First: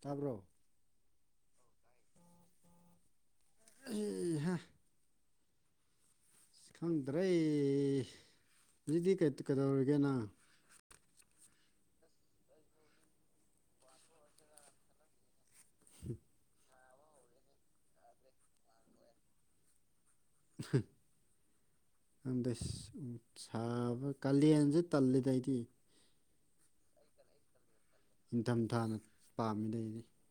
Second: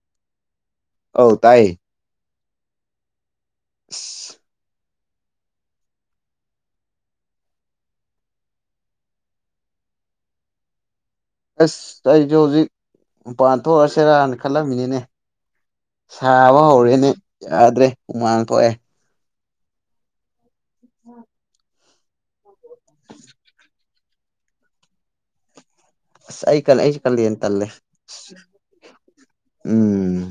ꯇꯥꯕ꯭ꯔꯣ ꯑꯧ ꯇꯥꯏꯌꯦ ꯑꯁ ꯎꯝ ꯍ ꯑꯁ ꯈꯪꯗ꯭ꯔꯦ ꯍꯧꯖꯤꯛꯗꯤ ꯀꯩꯗꯧꯔꯤꯒꯦꯅ ꯑꯁ ꯑꯩꯁꯨ ꯍꯧꯖꯤꯛ ꯃꯄꯥꯟ ꯊꯣꯛꯑꯁꯤꯔꯅ ꯈꯜꯂꯝꯃꯤꯅꯤꯅꯦ ꯁꯥꯕ ꯍꯧꯔꯦꯅꯦ ꯌꯥꯗ꯭ꯔꯦ ꯎꯨꯃꯥꯟ ꯊꯣꯛꯑꯦ ꯍ ꯑꯗ ꯁꯥꯕ ꯀꯥꯂꯦꯟꯁꯦ ꯇꯜꯂꯤꯗ ꯑꯩꯗꯤ ꯑꯁ ꯑꯩ ꯀꯜ ꯑꯩꯁꯨ ꯀꯜꯂ ꯌꯦꯟ ꯇꯂꯦ ꯅꯤꯡꯊꯝꯊꯥ ꯄꯥꯝꯃꯤꯗ ꯑꯩꯅꯤ ꯎꯝ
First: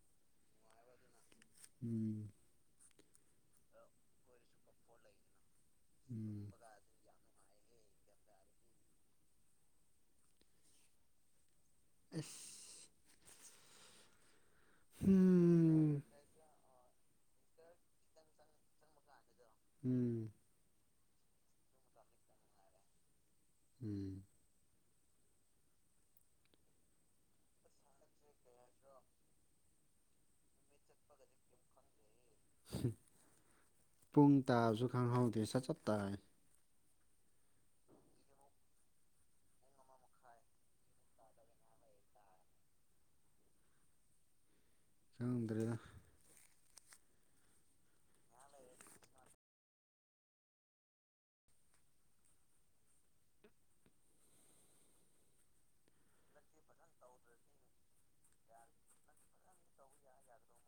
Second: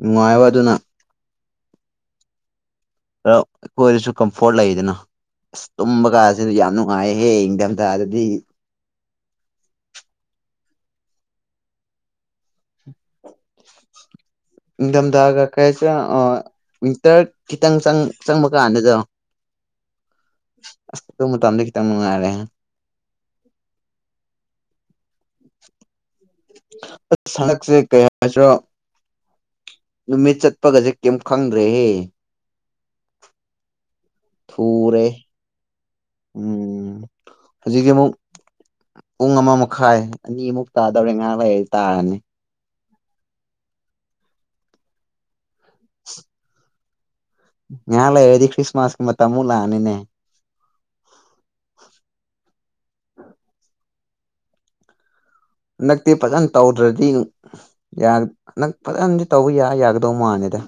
ꯅꯨꯡꯉꯥꯏꯕ ꯑꯗꯨꯅ ꯎꯝ ꯑ ꯑꯩꯈꯣꯏꯗꯁꯨ ꯀꯝꯐꯣꯔꯠ ꯂꯩꯗꯅ ꯑꯁ ꯇꯨꯝꯕ ꯎꯝ ꯀꯥꯁꯤꯅ ꯌꯥꯝꯅ ꯅꯨꯉꯥꯏꯌꯦ ꯏꯟꯗꯝꯗ ꯗꯗꯤ ꯑꯁ ꯏꯡꯗꯝ ꯗꯒ ꯀꯔꯁ ꯎꯝ ꯋꯤꯟꯇꯔ ꯈꯤꯇꯪꯪ ꯆꯪꯕ ꯀꯥꯟꯗ ꯎꯝ ꯑꯁꯨ ꯃꯇꯝꯗ ꯈꯤꯇꯪ ꯃꯉꯥꯏꯔꯦ ꯎꯝ ꯑ ꯁꯟꯗꯛꯁꯦ ꯀꯩ ꯍꯥꯏꯁꯤ꯭ꯔꯣ ꯅꯨꯃꯤꯠ ꯆꯠꯄꯒꯁꯦ ꯀꯩꯝ ꯈꯪꯗ꯭ꯔꯦꯍꯦ ꯄꯨꯡ ꯇꯥꯕꯁꯨ ꯊꯨꯔꯦ ꯈꯪꯍꯧꯗꯦ ꯁꯠ ꯆꯠ ꯇꯥꯏ ꯎꯝ ꯍꯧꯖꯤꯛꯀꯦ ꯑꯃꯨꯛ ꯄꯨꯡ ꯑꯃ ꯃꯈꯥꯏ ꯑꯅꯤꯃꯨꯛ ꯇꯥꯗꯧꯔꯦ ꯉꯥꯏꯍꯛ ꯂꯩꯔꯗꯤ ꯇꯥꯔꯅꯤ ꯈꯪꯗꯔꯦꯗꯥ ꯉꯥꯏꯍꯥꯛ ꯂꯩꯔꯗꯤ ꯀ꯭ꯔꯤꯁꯃꯥꯁ ꯃꯇꯝ ꯃꯨꯛ ꯂꯥꯛ ꯑꯥꯅꯤꯅꯦ [inaudible] ꯅꯛꯇꯤ ꯐꯖꯅ ꯇꯧꯗ꯭ꯔꯗꯤ ꯅꯪ ꯐꯖꯅꯗꯤ ꯇꯧꯕ ꯌꯥ ꯌꯥꯒꯗꯧ ꯃꯥꯜꯂꯦꯗ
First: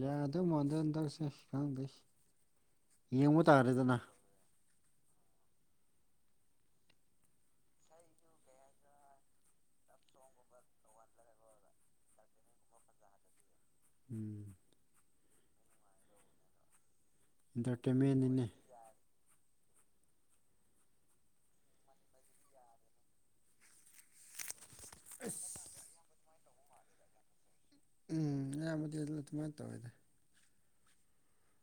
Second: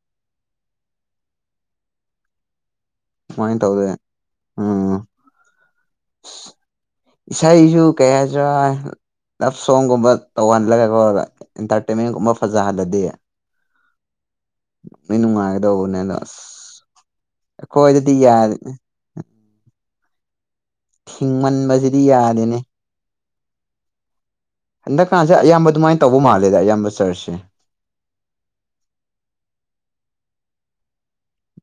ꯌꯥꯗꯧ ꯃꯥꯟꯗꯦ ꯇꯧꯁꯦ ꯈꯪꯗꯣꯏꯁ ꯁꯨꯃꯥꯏꯅ ꯇꯧꯗꯦ ꯎꯝ [inaudible] ꯏꯁꯩꯁꯨ ꯀꯩ ꯍꯥꯏꯗꯔ ꯂꯞ ꯁꯣꯡꯒꯨꯝꯕ ꯇꯧꯍꯜꯂꯒ ꯀꯧꯔꯒ ꯑꯦꯟꯇꯔꯇꯦꯟꯃꯦꯟꯒꯨꯝꯕ ꯐꯖꯍꯜꯂꯗꯤ ꯎꯝ ꯅꯣꯏ ꯅꯨꯡꯉꯥꯏꯒꯗꯧꯕꯅꯦ ꯑꯗꯣ ꯑꯁ ꯑꯩꯈꯣꯏꯗꯗꯤ ꯏꯟꯇꯔꯇꯦꯟꯃꯦꯟꯅꯤꯅꯦ ꯌꯥꯔꯦꯅꯦ ꯍꯤꯡꯃꯟꯕꯁꯤꯗꯤ ꯌꯥꯗꯦꯅꯦ ꯍꯟꯗꯛꯀꯥꯟꯁꯦ ꯑꯁ ꯑꯌꯥꯝꯕ ꯑꯗꯨꯃꯥꯏꯅ ꯇꯧꯕ ꯃꯥꯜꯂꯦꯗ ꯑꯌꯥꯝꯕ ꯆꯔꯁꯦ ꯎꯝ ꯑꯌꯥꯝꯕꯗꯤ ꯑꯗꯨꯅ ꯑꯗꯨꯃꯥꯏꯅ ꯇꯧꯋꯦꯗ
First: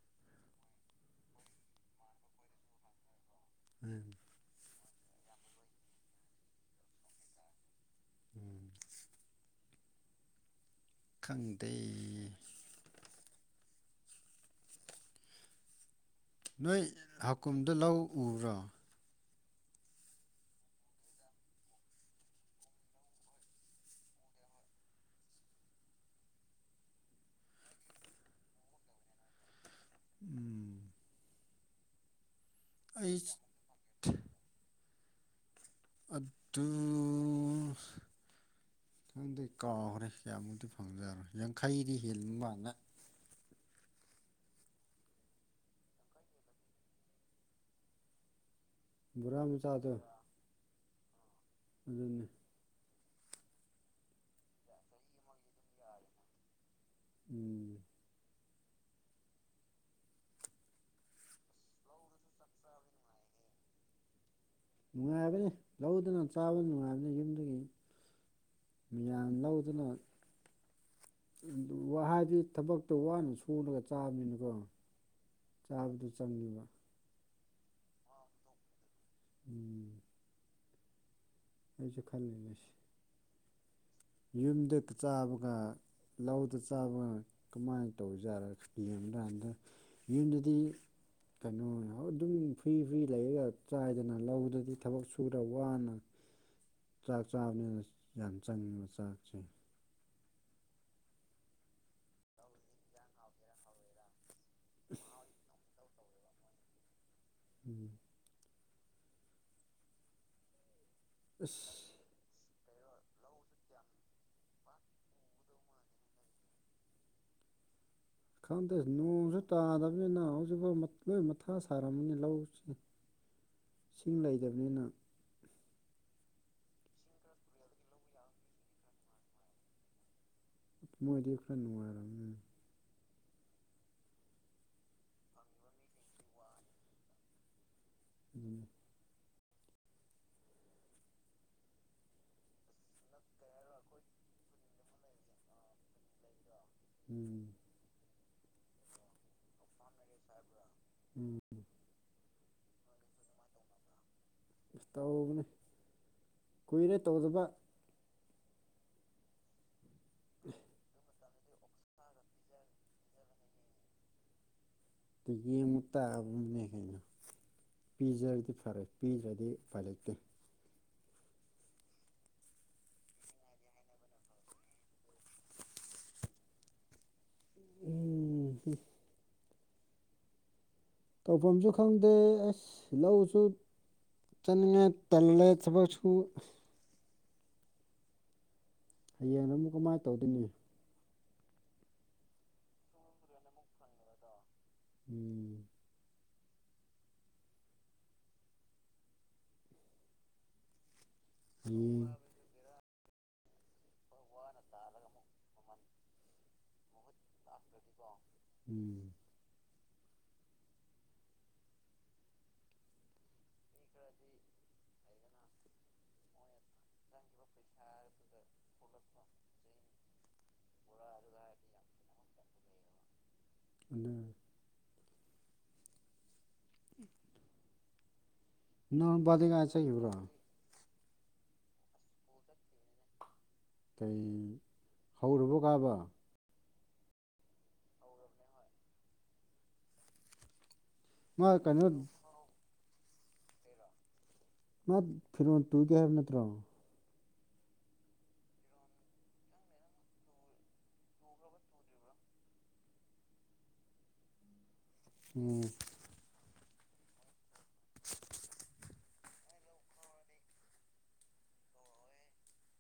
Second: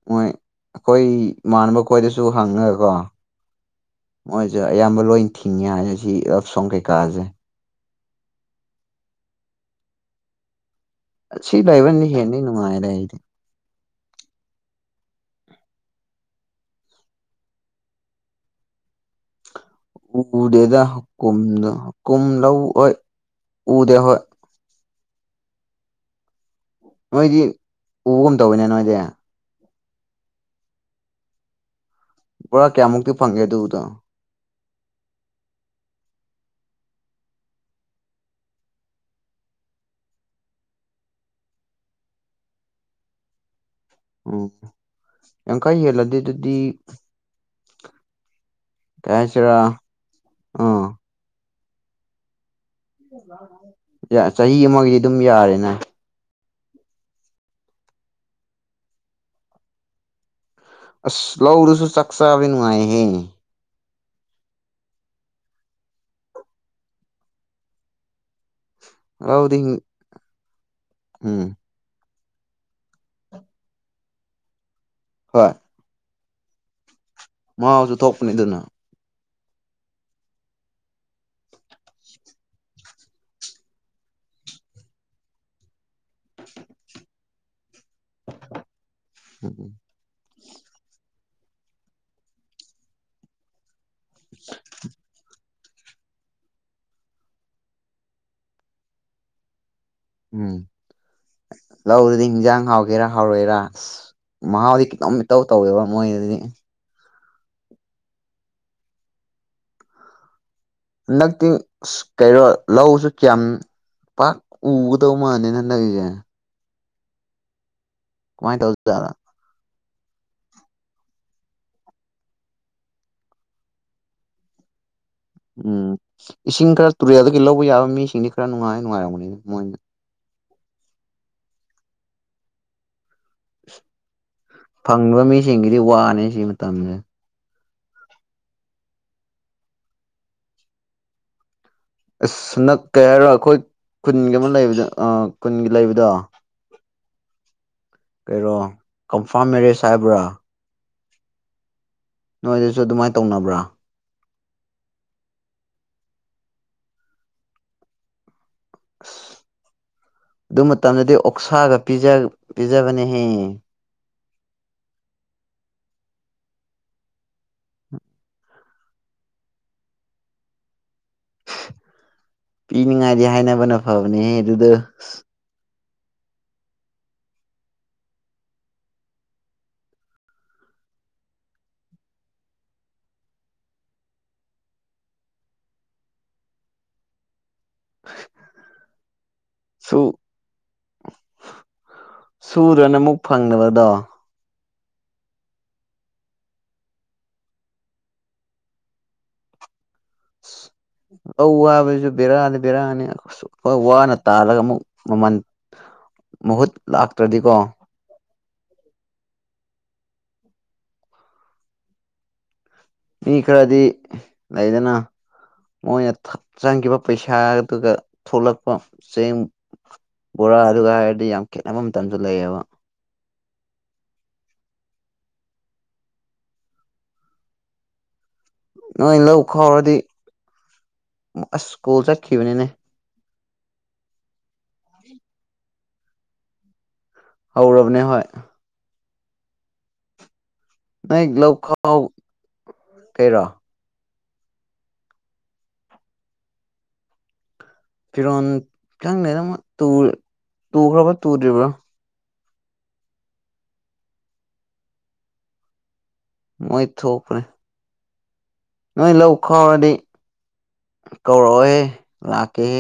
ꯃꯣꯏ ꯑꯩꯈꯣꯏ ꯏꯃꯅꯕ ꯈꯣꯏꯗꯁꯨ ꯍꯪꯉꯒꯀꯣ ꯎꯝ ꯃꯣꯏꯁꯦ ꯑꯌꯥꯝꯕ ꯂꯣꯏ ꯊꯤꯡꯉꯦ ꯁꯤ ꯂꯞ ꯁꯣꯡ ꯀꯩꯀꯥꯁꯦ ꯎꯝ ꯁꯤ ꯈꯪꯗꯦ ꯂꯥꯏꯕꯅꯤ ꯍꯦꯟꯅꯅꯤ ꯅꯨꯡꯉꯥꯏꯔꯦ ꯑꯩꯗꯤ [unintelligible] ꯅꯣꯏ ꯍꯀꯨꯝꯗ ꯂꯧ ꯎꯕ꯭ꯔꯣ ꯎꯗꯦꯗ ꯍꯀꯨꯝꯗ ꯍꯀꯨꯝ ꯂꯧ ꯍꯣꯏ ꯎꯔꯦ ꯍꯣꯏ ꯅꯣꯏꯗꯤ ꯎꯕꯒꯨꯝ ꯇꯧꯕꯅꯦ ꯅꯣꯏꯗꯤ ꯎꯝ ꯕꯣꯔꯥ ꯀꯌꯥꯃꯨꯛꯇꯤ ꯑꯩ ꯐꯪꯒꯦ ꯑꯗꯨꯗꯣ ꯑꯗꯨ ꯈꯪꯗꯦ ꯀꯥꯎꯈ꯭ꯔꯦ ꯀꯌꯥꯃꯨꯛꯇꯤ ꯐꯪꯖꯔꯣꯏ ꯌꯥꯡꯈꯩꯗꯤ ꯍꯦꯟꯕ ꯃꯥꯡꯅ ꯎꯝ ꯌꯥꯡꯈꯩ ꯍꯦꯜꯂꯗꯤ ꯑꯗꯨꯗꯤ ꯕꯣꯔꯥ ꯇꯁꯤꯔ ꯃꯆꯥꯗꯣ ꯑ ꯑꯗꯨꯅꯤ ꯆꯍꯤ ꯑꯃꯒꯤꯗꯤ ꯑꯗꯨꯝ ꯌꯥꯔꯦꯅꯦ ꯎꯝ ꯑꯁ ꯂꯧꯗꯁꯨ ꯆꯥꯛ ꯆꯥꯕ ꯅꯨꯡꯉꯥꯏꯍꯦ ꯅꯨꯡꯉꯥꯏꯕꯅꯤ ꯂꯧꯗꯅ ꯆꯥꯕ ꯅꯨꯡꯉꯥꯏꯕꯅꯤ ꯌꯨꯝꯗꯨꯒꯤ ꯃꯌꯥꯝ ꯂꯧꯗꯤ ꯂꯧꯗꯨꯅ ꯎꯝ ꯋꯥ ꯍꯥꯏꯗꯤ ꯊꯕꯛꯇ ꯋꯥꯅ ꯁꯨꯅꯒ ꯆꯥꯕꯃꯤꯅꯤꯅꯀꯣ ꯍꯣꯏ ꯆꯥꯕꯗꯨ ꯆꯪꯕ ꯃꯥꯁꯨ ꯊꯣꯛꯄꯅꯤ ꯑꯗꯨꯅ ꯎꯝ ꯑꯩꯁꯨ ꯈꯜꯂꯤꯕꯅꯤ ꯃꯁꯤꯁꯤ ꯌꯨꯝꯗ ꯆꯥꯕꯒ ꯂꯧꯗ ꯆꯥꯕꯒ ꯀꯃꯥꯏꯅ ꯇꯧꯖꯥꯠꯔꯒ ꯌꯦꯡ ꯀꯥꯟꯗ ꯎꯝ ꯌꯨꯝꯗꯗꯤ ꯀꯩꯅꯣ ꯑꯗꯨꯝ ꯐ꯭ꯔꯤ ꯐ꯭ꯔꯤ ꯂꯩꯔꯒ ꯆꯥꯏꯗꯅ ꯂꯧꯗꯗꯤ ꯊꯕꯛ ꯁꯨꯔ ꯋꯥꯅ ꯆꯥꯛ ꯆꯥꯕꯅꯤꯅ ꯌꯥꯝ ꯆꯪꯉꯕ ꯆꯥꯛꯁꯦ ꯎꯝ ꯂꯧꯗꯨꯗꯤ ꯍꯟꯖꯥꯡ ꯍꯥꯎꯒꯦꯔꯥ ꯍꯥꯎꯔꯣꯏꯔꯥ ꯑꯁ ꯃꯍꯥꯎꯗꯤ ꯈꯤꯇꯪꯇꯧ ꯇꯧꯋꯦꯕ ꯃꯣꯏꯗꯗꯤ ꯎꯝ ꯅꯛꯗꯤ ꯑꯁ ꯀꯔꯣ ꯂꯧꯁꯨ ꯀꯌꯥꯝ ꯄꯥꯛ ꯎꯒꯗꯧ ꯃꯥꯜꯅꯤ ꯍꯟꯗꯛꯒꯤꯁꯦ ꯀꯃꯥꯏꯅ ꯈꯪꯗꯦꯁ ꯇꯧꯖꯥꯠꯂ ꯅꯣꯡꯁꯨ ꯇꯥꯗꯕꯅꯤꯅ ꯍꯧꯖꯤꯛꯐꯥꯎ ꯅꯣꯏ ꯃꯊꯥ ꯁꯥꯔꯝꯃꯅꯤ ꯂꯧꯁꯤ ꯏꯁꯤꯡ ꯂꯩꯇꯕꯅꯤꯅ ꯎꯝ ꯏꯁꯤꯡ ꯈꯔ ꯇꯨꯔꯦꯜꯗꯒꯤ ꯂꯧꯕ ꯌꯥꯕ ꯃꯤꯁꯤꯡꯗꯤ ꯈꯔ ꯅꯨꯡꯉꯥꯏ ꯅꯨꯡꯉꯥꯏꯔꯝꯝꯕꯅꯤꯅ ꯃꯣꯏꯅ ꯃꯗꯤ ꯈ ꯅꯅꯨꯡꯔ ꯑꯃ ꯐꯪꯕ ꯃꯤꯁꯤꯡꯒꯤꯗꯤ ꯋꯥꯅꯤ ꯁꯤ ꯃꯇꯝꯁꯦ ꯎꯝ ꯑꯁ ꯅꯛ ꯀꯩ ꯍꯥꯏꯔꯣ ꯑꯩꯈꯣꯏ ꯀꯨꯟꯒꯤ ꯑꯃ ꯂꯩꯕꯗꯥ ꯀꯨꯟꯒꯤ ꯂꯩꯕꯗꯣ ꯎꯝ ꯀꯔꯣ ꯀꯝꯐꯥꯝ ꯃꯦꯔꯦꯖ ꯍꯥꯏꯕ꯭ꯔꯥ ꯎꯝ ꯅꯣꯏꯗꯁꯨ ꯑꯗꯨꯃꯥꯏꯅ ꯇꯧꯅꯕ꯭ꯔꯥ ꯇꯧꯕꯅꯤ ꯀꯨꯏꯔꯦ ꯇꯧꯗꯕ ꯑꯁ ꯑꯗꯨ ꯃꯇꯝꯗꯗꯤ ꯑꯣꯛꯁꯥꯒ ꯄꯤꯖꯕꯅꯦꯍꯦ ꯌꯦ ꯃ ꯇꯕ ꯀꯩꯅꯣ ꯄꯤꯖꯔꯗꯤ ꯐꯔꯦ ꯄꯤꯗ꯭ꯔꯗꯤ ꯎꯥꯏ ꯂꯩꯇꯦ ꯄꯤꯅꯤꯡꯉꯥꯏꯗꯤ ꯍꯥꯏꯅꯕꯅ ꯐꯕꯅꯦ ꯑꯗꯨꯗ ꯎꯝ ꯎꯝꯝ ꯇꯧꯐꯝꯁꯨ ꯈꯪꯗꯦ ꯑꯁ ꯂꯧꯎꯁꯨ ꯆꯟꯉ ꯇꯜꯂꯦ ꯁꯁꯨ [unintelligible] ꯍꯌꯦꯡ ꯑꯃꯨꯛ ꯀꯃꯥꯏꯅ ꯇꯧꯗꯣꯏꯅꯤ ꯁꯨꯗꯅ ꯑꯃꯨꯛ ꯐꯪꯕꯗꯣ ꯎꯝ ꯑꯧ ꯍꯌꯦꯡ ꯋꯥꯕꯁꯨ ꯕꯤꯦꯔꯛꯑꯗꯤ ꯕꯤꯔꯛꯑꯅꯤ ꯀꯁꯨ ꯍꯣꯏ ꯋꯥꯅ ꯇꯥꯜꯂꯒ ꯑꯃꯨꯛ ꯃꯃꯜ ꯃꯍꯨꯠ ꯂꯥꯛꯇ꯭ꯔꯗꯤꯀꯣ ꯎꯝ ꯃꯤ ꯈꯔꯗꯤ ꯂꯩꯗꯅ ꯃꯣꯏꯅ ꯆꯪꯈꯤꯕ ꯄꯩꯁꯥꯗꯨꯒ ꯊꯣꯛꯂꯛꯄ ꯆꯦꯡ ꯕꯣꯔꯥ ꯑꯗꯨꯒ ꯍꯥꯏꯔꯗꯤ ꯌꯥꯝ ꯈꯦꯠꯅꯕꯝꯇꯁꯨ ꯂꯩꯑꯕ ꯑ ꯎ ꯅꯣꯏ ꯂꯧ ꯈꯥꯎꯔꯗꯤ ꯆꯠꯈꯤꯕ꯭ꯔꯣ ꯑꯁ ꯁ꯭ꯀꯣꯜ ꯆꯠꯈꯤꯕꯅꯤꯅꯦ ꯀꯩ ꯍꯧꯔꯨꯕ ꯀꯥꯕ ꯍꯧꯔꯕꯅꯦ ꯍꯣꯏ ꯃꯥ ꯅꯣꯏꯒ꯭ꯂꯞ ꯀꯩꯅꯣ ꯈꯥꯎ ꯀꯩꯔꯣ ꯃꯥ ꯐꯤꯔꯣꯟꯜ ꯇꯨꯗꯦ ꯍꯥꯏꯕ ꯅꯠꯇ꯭ꯔꯣ ꯐꯤꯔꯣꯟꯜ ꯈꯤꯇꯪꯅꯦꯅ ꯇꯨꯈ꯭ꯔꯕ꯭ꯔ ꯇꯨꯗ꯭ꯔꯤꯕ꯭ꯔꯣ ꯎꯝ ꯃꯣꯏ ꯊꯣꯛꯎꯄꯔꯦ ꯅꯣꯏ ꯂꯧ ꯈꯥꯎꯔꯗꯤ ꯀꯧꯔꯛꯑꯣꯍꯦ ꯂꯥꯛꯀꯦꯍꯦ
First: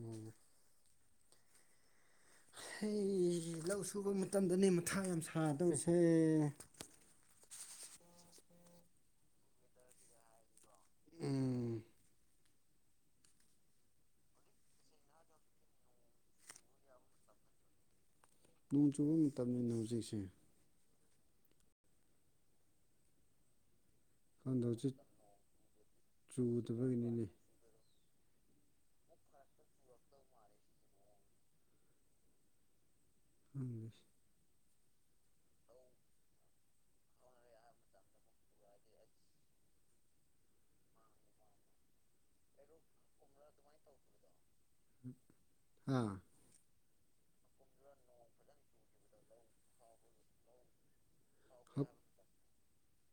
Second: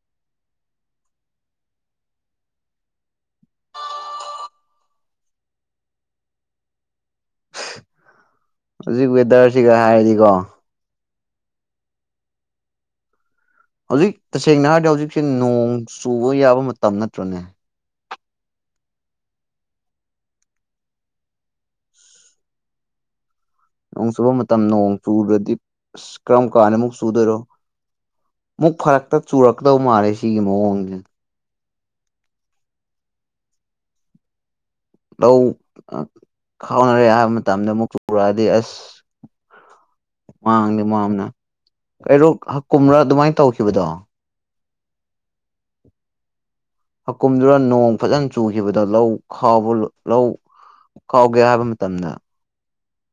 ꯎꯝ ꯍꯩ ꯂꯧ ꯁꯨꯕ ꯃꯇꯝꯗꯅꯦ ꯃꯊꯥ ꯌꯥꯝ ꯁꯥꯗꯧꯔꯤꯁꯦ ꯍꯧꯖꯤꯛ ꯋꯦꯗꯔꯁꯤꯒ ꯍꯥꯏꯔꯗꯤꯀꯣ ꯎꯝ ꯍꯧꯖꯤꯛ ꯇꯁꯦꯡꯅ ꯍꯥꯏꯔꯗꯤ ꯍꯧꯖꯤꯛꯁꯦ ꯅꯣꯡ ꯆꯨꯕ ꯌꯥꯕ ꯃꯇꯝ ꯅꯠꯇ꯭ꯔꯅꯦ ꯅꯣꯡ ꯆꯨꯕ ꯃꯇꯝꯅꯤꯅ ꯍꯧꯖꯤꯛꯁꯦ ꯅꯣꯡ ꯆꯨꯕ ꯃꯇꯝ ꯈꯪꯗꯦ ꯅꯣꯡ ꯍꯧꯖꯤꯛ ꯆꯨꯨꯗ꯭ꯔꯗꯤ ꯑꯁ ꯀꯔꯝ ꯀꯥꯟꯗ ꯑꯃꯨꯛ ꯆꯨꯗꯕꯒꯤꯅꯤꯅꯦ ꯆꯨꯗ‌ꯣꯏꯔꯣ ꯃꯨꯛ ꯐꯔꯛꯇ ꯆꯨꯔꯛꯀꯗꯧ ꯃꯥꯜꯂꯦ ꯁꯤꯒꯤ ꯃꯑꯣꯡꯁꯦ ꯎꯝ ꯑꯁ ꯂꯧ ꯈꯥꯎꯅꯔꯦ ꯍꯥꯏꯕ ꯃꯇꯝꯗ ꯑꯃꯨꯛ ꯆꯨꯔꯛꯑꯗꯤ ꯑꯁ ꯃꯥꯡꯗꯤ ꯃꯥꯡꯕꯅ ꯍꯩꯔꯣꯛ ꯍꯀꯨꯝꯂꯥ ꯑꯗꯨꯃꯥꯏꯅ ꯇꯧꯈꯤꯕꯗꯣ ꯍꯥꯥ ꯍꯥꯀꯨꯝꯗꯨꯔ‌ꯣ ꯅꯣꯡ ꯐꯖꯅ ꯆꯨꯈꯤꯕꯗ‌ꯣ ꯂꯧ ꯈꯥꯎꯕ ꯂꯧ ꯈꯥꯎꯒꯦ ꯍꯥꯏꯕ ꯍꯛ ꯃꯇꯝꯗ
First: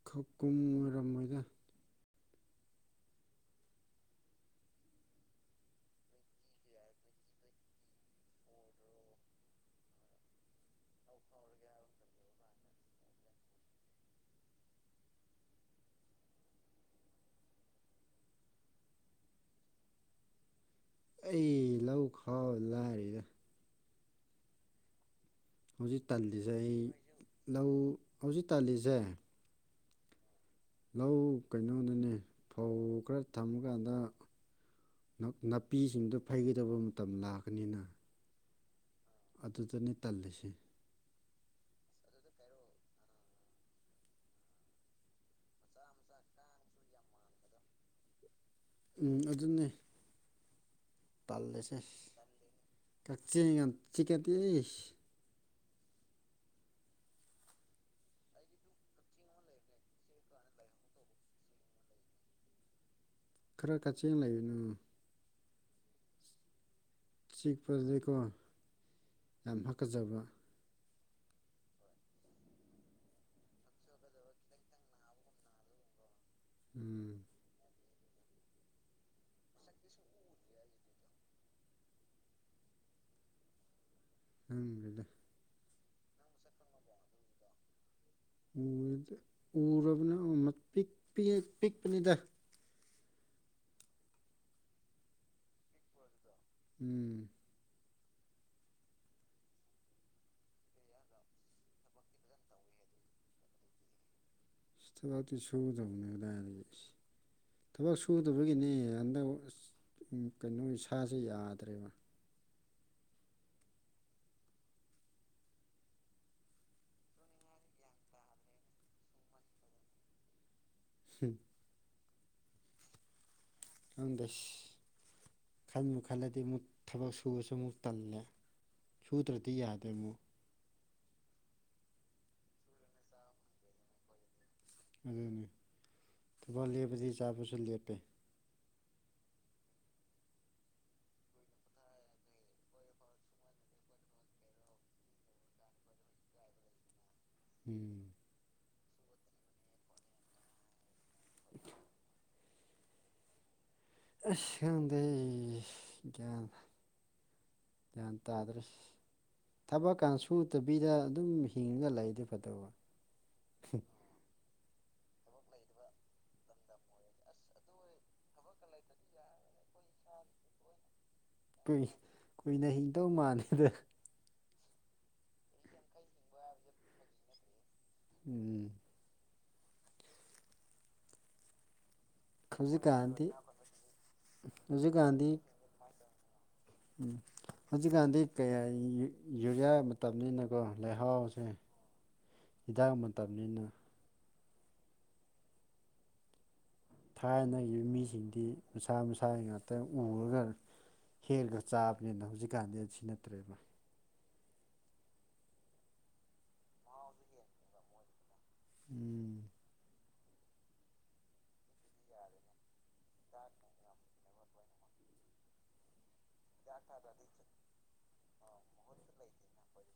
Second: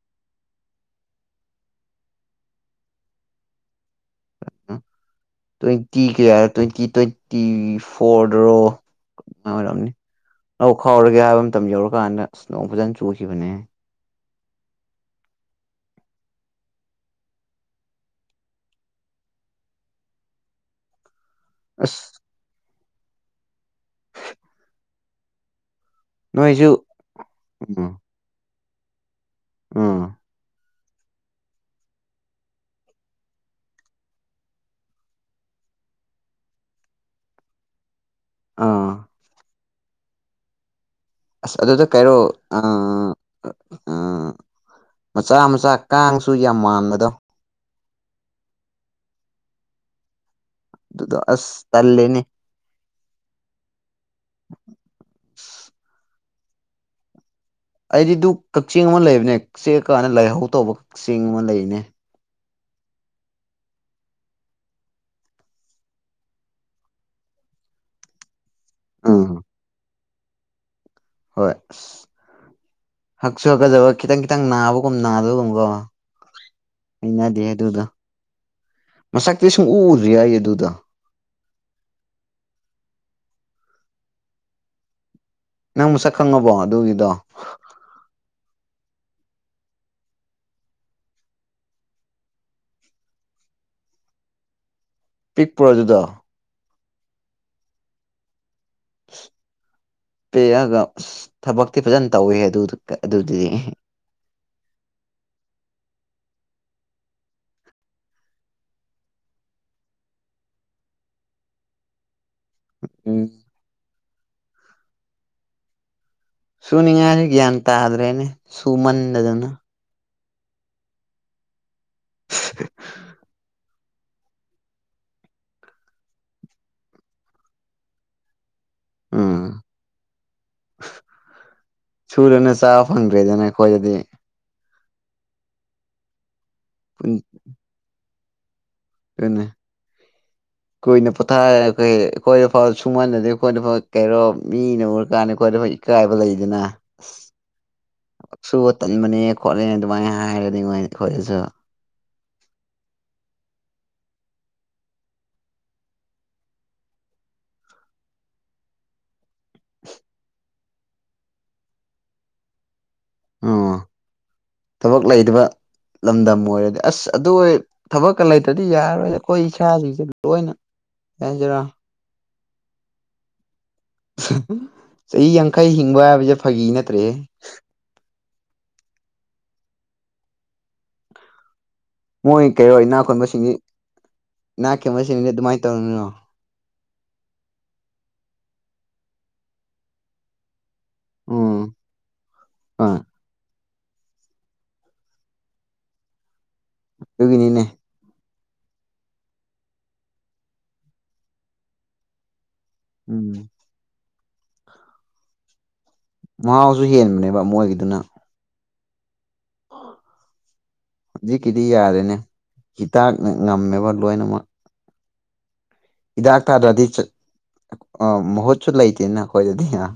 ꯈꯛꯀꯨꯝ ꯑꯣꯏꯔꯝꯃꯣꯏꯗ ꯎ ꯇ꯭ꯋꯦꯟꯇꯤ ꯀꯌꯥ ꯇ꯭ꯋꯦꯟꯇꯤ ꯇ꯭ꯋꯦꯟꯇꯤ ꯐꯣꯔꯗꯔꯣ ꯑꯣꯏꯔꯝꯅꯤ ꯂꯧ ꯈꯥꯎꯔꯒꯦ ꯍꯥꯏꯕ ꯃꯇꯝ ꯌꯧꯔꯀꯥꯟꯗ ꯑꯁ ꯅ‌ꯣꯡ ꯐꯖꯅ ꯆꯨꯈꯤꯕꯅꯦꯍ‌ꯦ ꯑꯩ ꯑꯁ ꯂꯧ ꯈꯥꯎꯕ ꯂꯥꯏꯔꯤꯗ ꯍꯧꯖꯤꯛ ꯇꯜꯂꯤꯖ‌ꯦ ꯅꯣꯏꯁꯨ ꯑꯩ ꯂꯧ ꯍꯧꯖꯤꯛ ꯇꯜꯂꯤꯖ‌ꯦ ꯑꯥ ꯂꯧ ꯀꯩꯅꯣꯅꯅꯦ ꯐꯧ ꯈꯔ ꯊꯝꯃꯀꯥꯟꯗ ꯅ ꯅꯥꯄꯤꯁꯤꯡꯗꯣ ꯐꯩꯒꯗꯕ ꯃꯇꯝ ꯂꯥꯛꯀꯅꯤꯅ ꯑꯥ ꯑꯗꯨꯗꯅꯦ ꯇꯜꯂꯤꯁ‌ꯦ ꯑꯁ ꯑꯗꯨꯗ ꯀꯥꯏꯔꯣ ꯑꯥ ꯑꯥ ꯃꯆꯥ ꯃꯆꯥ ꯀꯥꯡꯁꯨ ꯌꯥꯝ ꯃꯥꯟꯕꯗꯣ ꯎꯝ ꯑꯗꯨꯅꯦ ꯑꯗꯨꯗꯣ ꯑꯁ ꯇꯜꯂ‌ꯦꯁꯦ ꯇꯜꯂꯦꯅꯦ ꯀꯛꯆ‌ꯦꯡ ꯌꯥꯝ ꯆꯤꯛꯒꯗꯤ ꯑꯩꯗꯤ ꯗꯨ ꯀꯛꯆ‌ꯦꯡ ꯑꯃ ꯂꯩꯕꯅꯦ ꯀ ꯆꯤꯛꯑꯀꯥꯟꯗ ꯂꯥꯏꯍꯧ ꯇꯧꯕ ꯀꯛꯆ‌ꯦꯡ ꯑꯃ ꯂꯩꯕꯅꯦ ꯈꯔ ꯀꯛꯆꯦꯜ ꯂꯩꯕꯅꯨ ꯆꯤꯛꯄꯗꯒꯤꯀꯣ ꯎꯝ ꯌꯥꯝ ꯍꯥꯀꯠꯆꯕ ꯍꯣꯏ ꯑꯁ ꯍꯛꯁꯨ ꯍꯛꯀꯠꯖꯕ ꯈꯤꯇꯪ ꯈꯤꯇꯪ ꯅꯥꯕꯒꯨꯝ ꯅꯥꯗꯕꯒꯨꯝꯀꯣ ꯎꯝ ꯍꯩꯅꯗꯦꯍ‌ꯦ ꯑꯗꯨꯗ‌ꯣ ꯃꯁꯛꯇꯤ ꯁꯨꯡꯎ ꯎꯗ꯭ꯔꯤ ꯑꯩ ꯑꯗꯨꯗ‌ꯣ ꯈꯪꯗ꯭ꯔ‌ꯦꯗ ꯅꯪ ꯃꯁꯛ ꯈꯪꯉꯕꯣ ꯑꯗꯨꯒꯤꯗꯣ ꯎꯔ‌ꯦꯗ ꯎꯔꯕꯅ‌ꯦ ꯑꯃ ꯄꯤꯛ ꯄꯤꯛ ꯄꯤꯛꯄꯅ‌ꯦꯗ ꯄꯤꯛꯄ꯭ꯔꯣ ꯑꯗꯨꯗꯣ ꯎꯝ ꯄꯤꯛꯑꯒ ꯑꯁ ꯊꯕꯛꯇꯤ ꯐꯖꯅ ꯇꯧꯋꯦꯍ‌ꯦ ꯑꯗꯨ ꯑꯗꯨꯗꯤ ꯊꯕꯛꯇꯤ ꯁꯨꯗꯕꯅꯦ ꯑꯗꯥꯏꯗꯒꯤ ꯊꯕꯛ ꯁꯨꯗꯕꯒꯤꯅꯦ ꯍꯟꯗꯛ ꯑꯁ ꯀꯩꯅꯣ ꯏꯁꯥꯁꯦ ꯌꯥꯗ꯭ꯔꯦꯕ ꯎꯝ ꯁꯨꯅꯤꯡꯉꯥꯏ ꯒ꯭ꯌꯥꯟ ꯇꯥꯗ꯭ꯔꯦꯅꯦ ꯁꯨꯃꯟꯗꯗꯅ ꯍꯝ [unintelligible] ꯑꯟꯗꯁ ꯈꯟꯕꯨ ꯈꯜꯂꯗꯤ ꯑꯃꯨꯛ ꯊꯕꯛ ꯁꯨꯨꯕꯁꯨ ꯑꯃꯨꯛ ꯇꯜꯂꯦ ꯁꯨꯗ꯭ꯔꯗꯤ ꯎꯝ ꯌꯥꯗꯦ ꯃꯨꯛ ꯁꯨꯗꯅ ꯆꯥꯕ ꯐꯪꯗ꯭ꯔꯦꯗꯅ ꯑꯩꯈꯣꯏꯗꯗꯤ ꯑꯗꯨꯅꯤ ꯊꯕꯛ ꯂꯦꯞꯕꯗꯤ ꯆꯥꯕꯁꯨ ꯂꯦꯞꯄꯦ ꯗꯨꯅ‌ꯦ [inaudible] ꯀꯨꯏꯅ ꯄꯣꯊꯥꯔꯒ ꯑꯩꯈꯣꯏꯗ ꯐꯥꯎ ꯁꯨꯃꯟꯟꯅꯗꯦ ꯑꯩꯈꯣꯏꯗ ꯐꯥꯎ ꯀꯩꯔꯣ ꯃꯤꯅ ꯎꯔꯀꯥꯟꯗ ꯑꯩꯈꯣꯏꯗ ꯐꯩ ꯀꯥꯏꯕ ꯂꯩꯗꯅ ꯎꯝ ꯁꯨ ꯇꯟꯕꯅꯦ ꯈꯣꯠꯂꯅꯦ ꯑꯗꯨꯃꯥꯏꯅ ꯍꯥꯏꯔꯅꯤ ꯃꯣꯏ ꯑꯩꯈꯣꯏꯗꯁꯨ ꯢꯁ ꯈꯪꯗꯦ ꯒ꯭ꯌꯥꯟ ꯇꯥꯗ꯭ꯔꯦ ꯊꯕꯛꯀ ꯁꯨꯗꯕꯤꯗ ꯑꯗꯨꯝ ꯍꯤꯡꯉ ꯂꯩ ꯑꯗꯨ ꯐꯗꯧꯕ ꯑꯣ ꯊꯕꯛ ꯂꯩꯇꯕ ꯂꯝꯗꯝ ꯑꯣꯏꯔꯗꯤ ꯑꯁ ꯑꯗꯨ ꯑꯣꯏ ꯊꯕꯛꯀ ꯂꯩꯇ꯭ꯔꯗꯤ ꯌꯥꯔꯣꯏ ꯑꯩꯈꯣꯏ ꯏꯁꯥꯁꯤꯡꯁꯦ ꯂꯣꯏꯅ ꯍꯥꯏꯖꯔ ꯀꯨꯏ ꯀꯨꯏꯅ ꯍꯤꯡꯗꯧ ꯃꯥꯜꯂꯦꯗ ꯆꯍꯤ ꯌꯥꯡꯈꯩ ꯍꯤꯡꯕ ꯍꯥꯏꯕꯁꯦ ꯐꯥꯒꯤ ꯅꯠꯇ꯭ꯔꯦ ꯎꯝ ꯃꯣꯏ ꯀꯩꯔꯣ ꯏꯅꯥꯛ ꯍꯧꯖꯤꯛꯀꯥꯟꯗꯤ ꯈꯣꯟꯕꯁꯤꯡꯒꯤ ꯏꯅꯥꯛ ꯈꯦꯝꯕꯁꯤꯡꯅꯤ ꯍꯧꯖꯤꯛꯀꯥꯟꯗꯤ ꯑꯗꯨꯃꯥꯏꯅ ꯇꯧꯔꯅꯤꯉꯣ ꯎꯝ ꯍꯧꯖꯤꯛꯀꯥꯟꯗꯤ ꯀꯌꯥ ꯌꯨꯔꯤꯌꯥ ꯃꯇꯝꯅꯤꯅ ꯀꯣ ꯂꯩꯍꯥꯎꯁꯦ ꯎꯝ ꯍꯤꯗꯥꯛ ꯍꯣꯏ ꯃꯇꯝꯅꯤꯅ ꯑꯗꯨꯒꯤꯅꯤꯅꯦ ꯊꯥꯏꯅꯈꯤꯕ ꯃꯤꯁꯤꯡꯗꯤ ꯃꯁꯥ ꯃꯁꯥ ꯉꯥꯛꯇꯪ ꯎꯔꯒ ꯍꯦꯜꯂꯒ ꯆꯥꯕꯅꯤꯅ ꯍꯧꯖꯤꯛꯀꯥꯟꯗꯤ ꯁꯤ ꯎꯝ ꯅꯠꯇ꯭ꯔꯦꯕ ꯃꯍꯥꯎꯁꯨ ꯍꯦꯟꯕꯅꯦꯕ ꯃꯣꯢꯒꯤꯗꯨꯅ ꯎꯝ ꯍꯧꯖꯤꯛꯀꯤꯗꯤ ꯌꯥꯔꯦꯅꯦ ꯍꯤꯗꯥꯛꯅ ꯉꯝꯃꯦꯕ ꯂꯣꯏꯅꯃꯛ ꯍꯤꯗꯥꯛ ꯇꯥꯗ꯭ꯔꯗꯤ ꯃꯍꯨꯠꯁꯨ ꯂꯩꯇꯦꯅ ꯑꯩꯈꯣꯏꯗꯗꯤ ꯑ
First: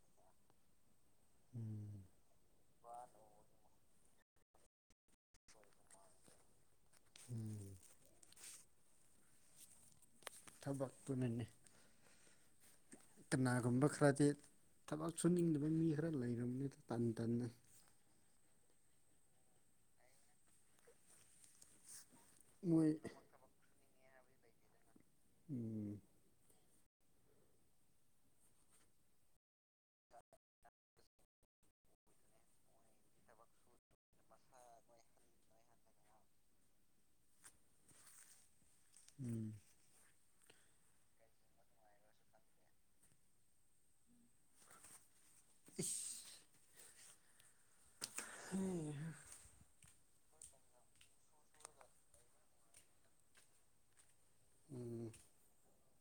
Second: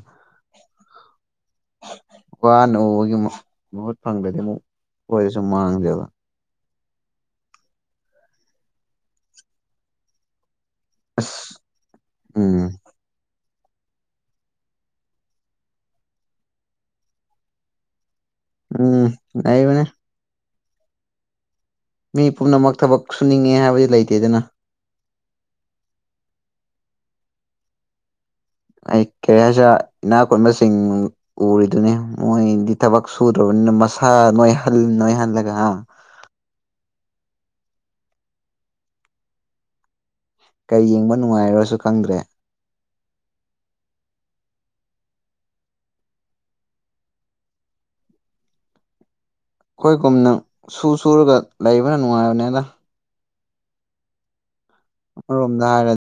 ꯎꯝ ꯋꯥꯅ ꯎꯕꯒꯤ ꯃꯍꯨꯠ ꯐꯪꯗ꯭ꯔꯗꯤ ꯑꯃꯨꯛ ꯀꯣꯏꯗꯁꯨꯨꯝ ꯃꯥꯡꯗꯦꯕ ꯎꯝ ꯊꯕꯛ ꯇꯨꯅꯅꯦ ꯎꯝ ꯀꯅꯥꯒꯨꯝꯕ ꯈꯔꯗꯤ ꯊꯕꯛ ꯁꯨꯅꯤꯡꯗꯕ ꯃꯤ ꯈꯔ ꯂꯩꯔꯕꯅꯤꯅ ꯇꯟ ꯇꯟꯅ ꯎꯝ ꯂꯩꯕꯅꯦ ꯃꯤ ꯄꯨꯝꯅꯃꯛ ꯃꯣꯏ ꯊꯕꯛ ꯁꯨꯅꯤꯡꯉꯦ ꯍꯥꯏꯕꯗꯤ ꯂꯩꯇꯦꯗꯅ ꯎꯝ ꯑꯩ ꯀꯔꯤ ꯍꯥꯏꯁꯤ ꯏꯅꯥꯛ ꯈꯨꯨꯟꯕꯁꯤꯡ ꯎꯔꯤꯗꯨꯅꯦ ꯃꯣꯏꯗꯤ ꯊꯕꯛ ꯁꯨꯗ꯭ꯔꯕꯅꯤꯅ ꯃꯁꯥ ꯅꯣꯏꯍꯜ ꯅꯣꯏꯍꯜꯂꯒ ꯍꯥ ꯎꯝ ꯀꯩ ꯌꯦꯡꯕ ꯅꯨꯡꯉꯥꯏꯔꯁꯨ ꯈꯪꯗ꯭ꯔꯦ ꯍꯝ [inaudible] ꯑꯩꯈꯣꯏꯒꯨꯝꯅ ꯁꯨ ꯁꯨꯔꯒ ꯂꯩꯕꯅ ꯅꯨꯡꯉꯥꯏꯕꯅꯦ ꯑꯗ ꯎꯝ ꯔꯣꯝꯗ ꯍꯥꯏꯔ